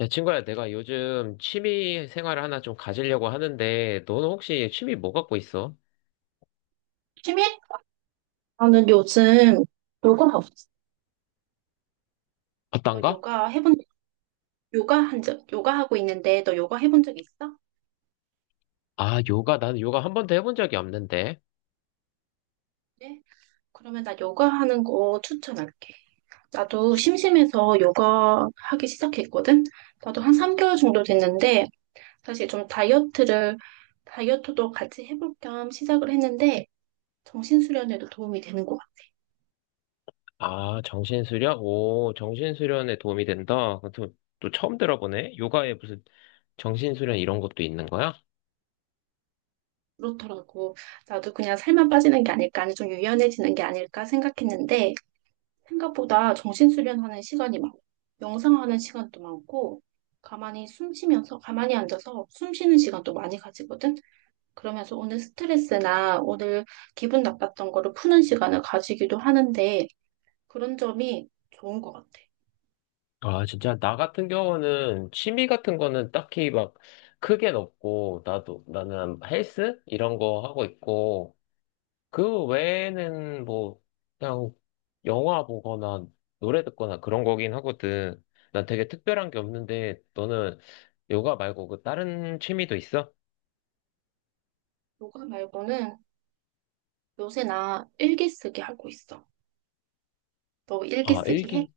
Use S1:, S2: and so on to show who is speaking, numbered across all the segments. S1: 야, 친구야, 내가 요즘 취미 생활을 하나 좀 가지려고 하는데, 너는 혹시 취미 뭐 갖고 있어?
S2: 취미? 나는 요즘 요가 없어. 너
S1: 어떤가?
S2: 요가 해본, 요가 하고 있는데 너 요가 해본 적 있어?
S1: 아, 요가. 나는 요가 한 번도 해본 적이 없는데.
S2: 네? 그러면 나 요가 하는 거 추천할게. 나도 심심해서 요가 하기 시작했거든? 나도 한 3개월 정도 됐는데, 사실 좀 다이어트도 같이 해볼 겸 시작을 했는데, 정신수련에도 도움이 되는 것 같아.
S1: 아, 정신수련? 오, 정신수련에 도움이 된다. 또 처음 들어보네? 요가에 무슨 정신수련 이런 것도 있는 거야?
S2: 그렇더라고. 나도 그냥 살만 빠지는 게 아닐까, 아니 좀 유연해지는 게 아닐까 생각했는데, 생각보다 정신수련하는 시간이 많아. 명상하는 시간도 많고, 가만히 앉아서 숨 쉬는 시간도 많이 가지거든? 그러면서 오늘 스트레스나 오늘 기분 나빴던 거를 푸는 시간을 가지기도 하는데, 그런 점이 좋은 것 같아.
S1: 아, 진짜. 나 같은 경우는 취미 같은 거는 딱히 막 크게는 없고, 나는 헬스? 이런 거 하고 있고, 그 외에는 뭐, 그냥 영화 보거나 노래 듣거나 그런 거긴 하거든. 난 되게 특별한 게 없는데, 너는 요가 말고 그 다른 취미도 있어?
S2: 요가 말고는 요새 나 일기 쓰기 하고 있어. 너 일기
S1: 아,
S2: 쓰기 해?
S1: 일기.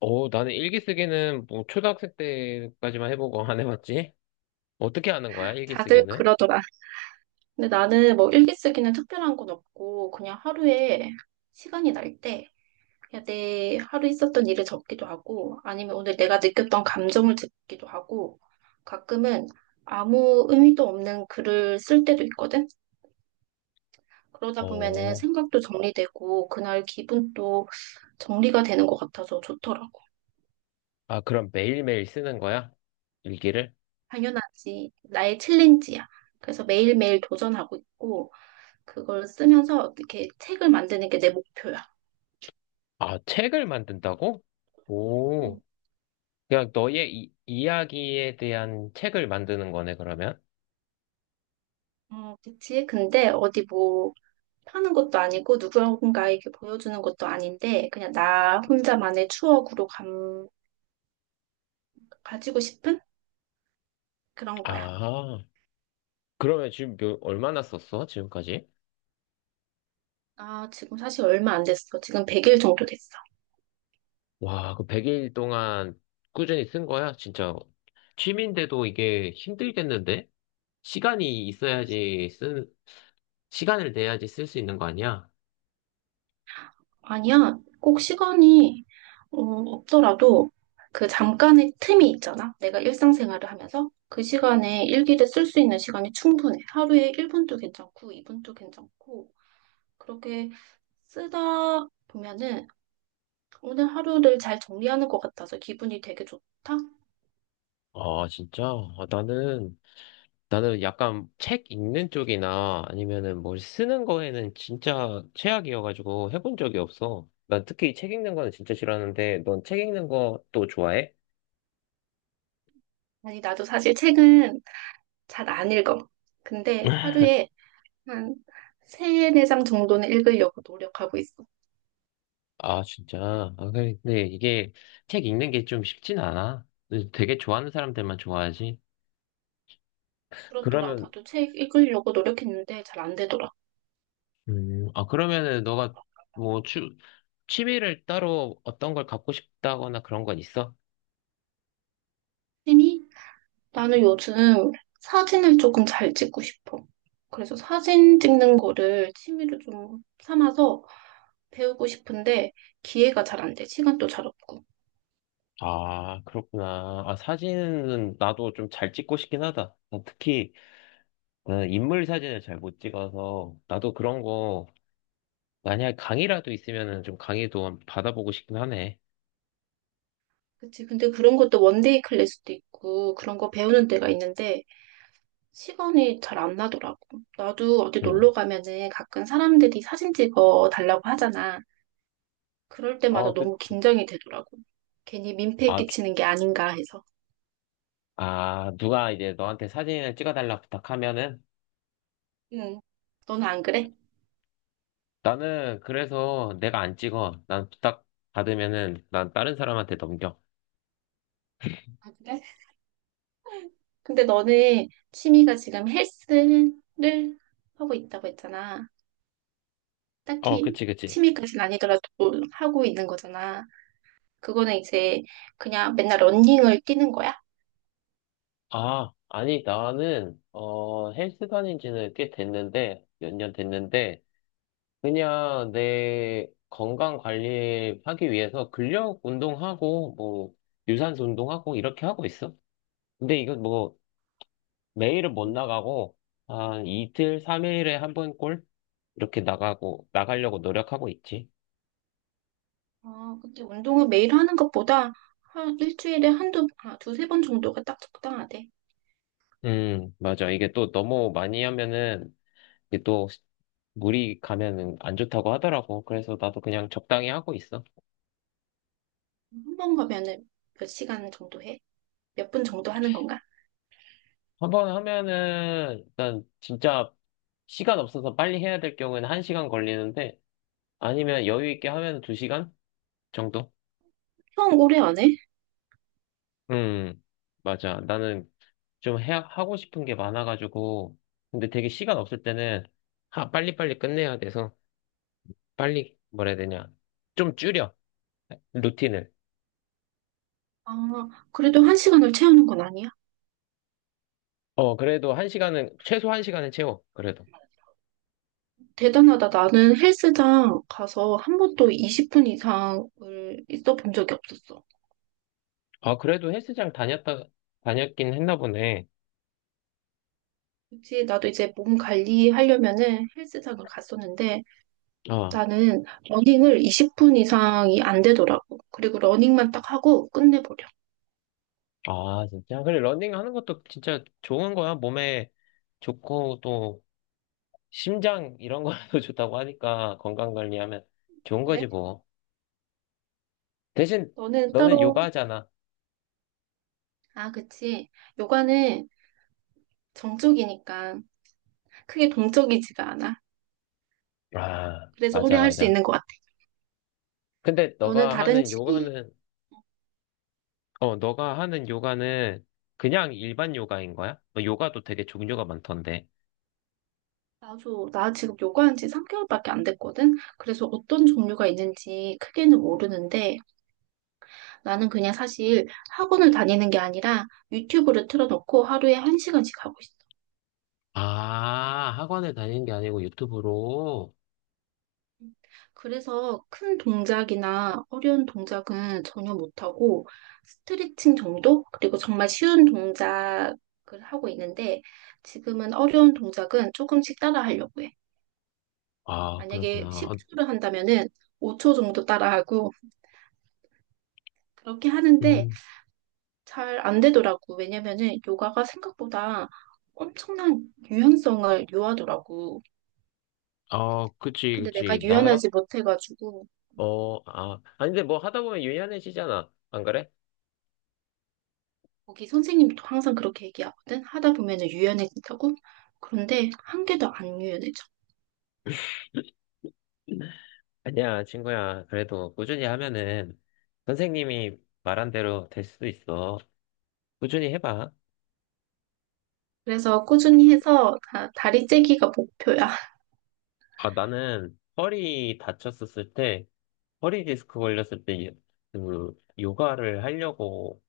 S1: 어, 나는 일기 쓰기는 뭐 초등학생 때까지만 해보고 안 해봤지? 어떻게 하는 거야, 일기
S2: 다들
S1: 쓰기는?
S2: 그러더라. 근데 나는 뭐 일기 쓰기는 특별한 건 없고, 그냥 하루에 시간이 날 때, 그냥 내 하루 있었던 일을 적기도 하고, 아니면 오늘 내가 느꼈던 감정을 적기도 하고, 가끔은 아무 의미도 없는 글을 쓸 때도 있거든? 그러다 보면은
S1: 어,
S2: 생각도 정리되고, 그날 기분도 정리가 되는 것 같아서 좋더라고.
S1: 아, 그럼 매일매일 쓰는 거야? 일기를?
S2: 당연하지. 나의 챌린지야. 그래서 매일매일 도전하고 있고, 그걸 쓰면서 어떻게 책을 만드는 게 내 목표야.
S1: 아, 책을 만든다고? 오, 그냥 너의 이야기에 대한 책을 만드는 거네, 그러면?
S2: 그치? 근데 어디 뭐, 파는 것도 아니고 누군가에게 보여주는 것도 아닌데 그냥 나 혼자만의 추억으로 가지고 싶은 그런 거야.
S1: 아. 그러면 지금 얼마나 썼어? 지금까지?
S2: 아, 지금 사실 얼마 안 됐어. 지금 100일 정도 됐어.
S1: 와, 그 100일 동안 꾸준히 쓴 거야? 진짜. 취미인데도 이게 힘들겠는데? 시간이 있어야지 시간을 내야지 쓸 수 있는 거 아니야?
S2: 아니야, 꼭 시간이 없더라도 그 잠깐의 틈이 있잖아. 내가 일상생활을 하면서 그 시간에 일기를 쓸 수 있는 시간이 충분해. 하루에 1분도 괜찮고 2분도 괜찮고 그렇게 쓰다 보면은 오늘 하루를 잘 정리하는 것 같아서 기분이 되게 좋다.
S1: 아, 진짜? 아, 나는 약간 책 읽는 쪽이나 아니면은 뭘 쓰는 거에는 진짜 최악이어가지고 해본 적이 없어. 난 특히 책 읽는 거는 진짜 싫어하는데, 넌 책 읽는 것도 좋아해?
S2: 아니, 나도 사실 책은 잘 안 읽어. 근데 하루에 한 세네 장 정도는 읽으려고 노력하고 있어.
S1: 아, 진짜. 아, 근데 이게 책 읽는 게 좀 쉽진 않아. 근데 되게 좋아하는 사람들만 좋아하지.
S2: 그렇더라.
S1: 그러면,
S2: 나도 책 읽으려고 노력했는데 잘 안 되더라.
S1: 아, 그러면은 너가 뭐 취미를 따로 어떤 걸 갖고 싶다거나 그런 건 있어?
S2: 취미? 나는 요즘 사진을 조금 잘 찍고 싶어. 그래서 사진 찍는 거를 취미로 좀 삼아서 배우고 싶은데 기회가 잘 안 돼. 시간도 잘 없고.
S1: 아, 그렇구나. 아, 사진은 나도 좀 잘 찍고 싶긴 하다. 난 특히 나는 인물 사진을 잘 못 찍어서 나도 그런 거 만약에 강의라도 있으면은 좀 강의도 받아보고 싶긴 하네.
S2: 그치. 근데 그런 것도 원데이 클래스도 있고 그런 거 배우는 데가 있는데 시간이 잘 안 나더라고. 나도 어디
S1: 응.
S2: 놀러 가면은 가끔 사람들이 사진 찍어 달라고 하잖아. 그럴 때마다
S1: 어,
S2: 너무
S1: 그치.
S2: 긴장이 되더라고. 괜히 민폐
S1: 아,
S2: 끼치는 게 아닌가 해서.
S1: 아, 누가 이제 너한테 사진을 찍어달라 부탁하면은
S2: 응. 너는 안 그래?
S1: 나는 그래서 내가 안 찍어. 난 부탁 받으면은 난 다른 사람한테 넘겨.
S2: 아, 그래? 근데 너는 취미가 지금 헬스를 하고 있다고 했잖아.
S1: 어,
S2: 딱히
S1: 그치, 그치.
S2: 취미까지는 아니더라도 하고 있는 거잖아. 그거는 이제 그냥 맨날 러닝을 뛰는 거야?
S1: 아, 아니, 나는, 헬스 다닌 지는 꽤 됐는데, 몇 년 됐는데, 그냥 내 건강 관리하기 위해서 근력 운동하고, 뭐, 유산소 운동하고, 이렇게 하고 있어. 근데 이거 뭐, 매일은 못 나가고, 한 이틀, 삼일에 한 번 꼴? 이렇게 나가려고 노력하고 있지.
S2: 아, 근데 운동을 매일 하는 것보다 한 일주일에 두세 번 정도가 딱 적당하대.
S1: 맞아. 이게 또 너무 많이 하면은, 이게 또 물이 가면은 안 좋다고 하더라고. 그래서 나도 그냥 적당히 하고 있어.
S2: 한 번 가면은 몇 시간 정도 해? 몇 분 정도 하는 건가?
S1: 한번 하면은, 일단 진짜 시간 없어서 빨리 해야 될 경우에는 1시간 걸리는데, 아니면 여유 있게 하면 2시간 정도?
S2: 형 오래 안 해?
S1: 음, 맞아. 나는 좀 하고 싶은 게 많아가지고, 근데 되게 시간 없을 때는, 빨리빨리 끝내야 돼서, 빨리, 뭐라 해야 되냐. 좀 줄여, 루틴을.
S2: 아, 그래도 한 시간을 채우는 건 아니야?
S1: 어, 그래도 1시간은, 최소 1시간은 채워, 그래도.
S2: 대단하다. 나는 헬스장 가서 한 번도 20분 이상을 있어 본 적이 없었어.
S1: 아, 그래도 헬스장 다녔긴 했나 보네.
S2: 그치, 나도 이제 몸 관리하려면은 헬스장을 갔었는데
S1: 어,
S2: 나는 러닝을 20분 이상이 안 되더라고. 그리고 러닝만 딱 하고 끝내버려.
S1: 아, 진짜. 그래, 러닝 하는 것도 진짜 좋은 거야. 몸에 좋고, 또, 심장, 이런 거도 좋다고 하니까, 건강 관리하면 좋은 거지, 뭐. 대신
S2: 너는
S1: 너는
S2: 따로,
S1: 요가잖아.
S2: 아, 그치. 요가는 정적이니까 크게 동적이지가 않아.
S1: 아,
S2: 그래서 오래
S1: 맞아,
S2: 할 수
S1: 맞아.
S2: 있는 것 같아.
S1: 근데
S2: 너는 다른 취미,
S1: 너가 하는 요가는 그냥 일반 요가인 거야? 너 요가도 되게 종류가 많던데.
S2: 나 지금 요가한 지 3개월밖에 안 됐거든? 그래서 어떤 종류가 있는지 크게는 모르는데 나는 그냥 사실 학원을 다니는 게 아니라 유튜브를 틀어놓고 하루에 1시간씩 하고 있어.
S1: 아, 학원을 다니는 게 아니고 유튜브로.
S2: 그래서 큰 동작이나 어려운 동작은 전혀 못하고 스트레칭 정도? 그리고 정말 쉬운 동작을 하고 있는데 지금은 어려운 동작은 조금씩 따라 하려고 해.
S1: 아,
S2: 만약에
S1: 그렇구나. 어,
S2: 10초를 한다면은 5초 정도 따라하고 그렇게 하는데
S1: 음,
S2: 잘 안 되더라고. 왜냐면은 요가가 생각보다 엄청난 유연성을 요하더라고.
S1: 어, 그치,
S2: 근데 내가
S1: 그치.
S2: 유연하지 못해가지고
S1: 아, 아니, 근데 뭐 하다 보면 유연해지잖아. 안 그래?
S2: 거기 선생님도 항상 그렇게 얘기하거든. 하다 보면은 유연해진다고. 그런데 1개도 안 유연해져.
S1: 아니야, 친구야. 그래도 꾸준히 하면은 선생님이 말한 대로 될 수도 있어. 꾸준히 해봐.
S2: 그래서 꾸준히 해서 다리 째기가 목표야.
S1: 아, 나는 허리 다쳤었을 때, 허리 디스크 걸렸을 때, 그, 요가를 하려고,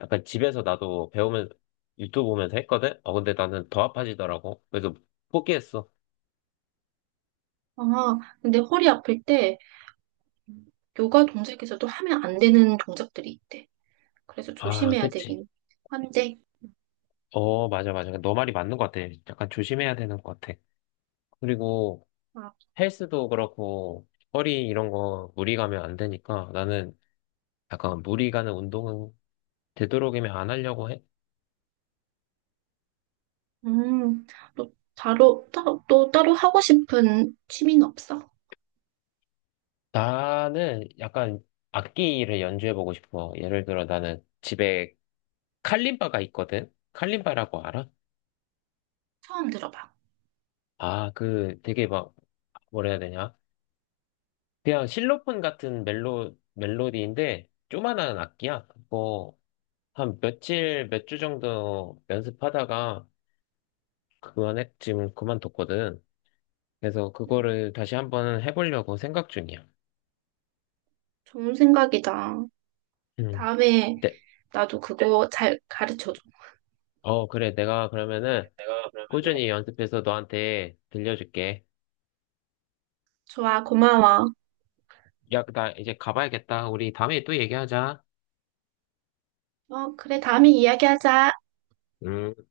S1: 약간 집에서 나도 배우면서, 유튜브 보면서 했거든? 어, 근데 나는 더 아파지더라고. 그래서 포기했어.
S2: 아, 근데 허리 아플 때 요가 동작에서도 하면 안 되는 동작들이 있대. 그래서
S1: 아,
S2: 조심해야
S1: 그치.
S2: 되긴 한데.
S1: 어, 맞아, 맞아. 너 말이 맞는 것 같아. 약간 조심해야 되는 것 같아. 그리고
S2: 아,
S1: 헬스도 그렇고, 허리 이런 거 무리 가면 안 되니까, 나는 약간 무리 가는 운동은 되도록이면 안 하려고 해.
S2: 음, 너 또 따로 하고 싶은 취미는 없어?
S1: 나는 약간 악기를 연주해보고 싶어. 예를 들어 나는 집에 칼림바가 있거든? 칼림바라고 알아?
S2: 처음 들어봐.
S1: 아, 그 되게 막, 뭐라 해야 되냐? 그냥 실로폰 같은 멜로디인데, 조만한 악기야. 그거 한 며칠, 몇 주 정도 연습하다가 그만에 지금 그만뒀거든. 그래서
S2: 음,
S1: 그거를 다시 한번 해보려고 생각 중이야.
S2: 좋은 생각이다.
S1: 음.
S2: 다음에
S1: 네.
S2: 나도 그거 잘 가르쳐줘.
S1: 어, 그래. 내가 그러면은 꾸준히 연습해서 너한테 들려줄게.
S2: 좋아, 고마워.
S1: 야, 나 이제 가봐야겠다. 우리 다음에 또 얘기하자.
S2: 어, 그래, 다음에 이야기하자.
S1: 음.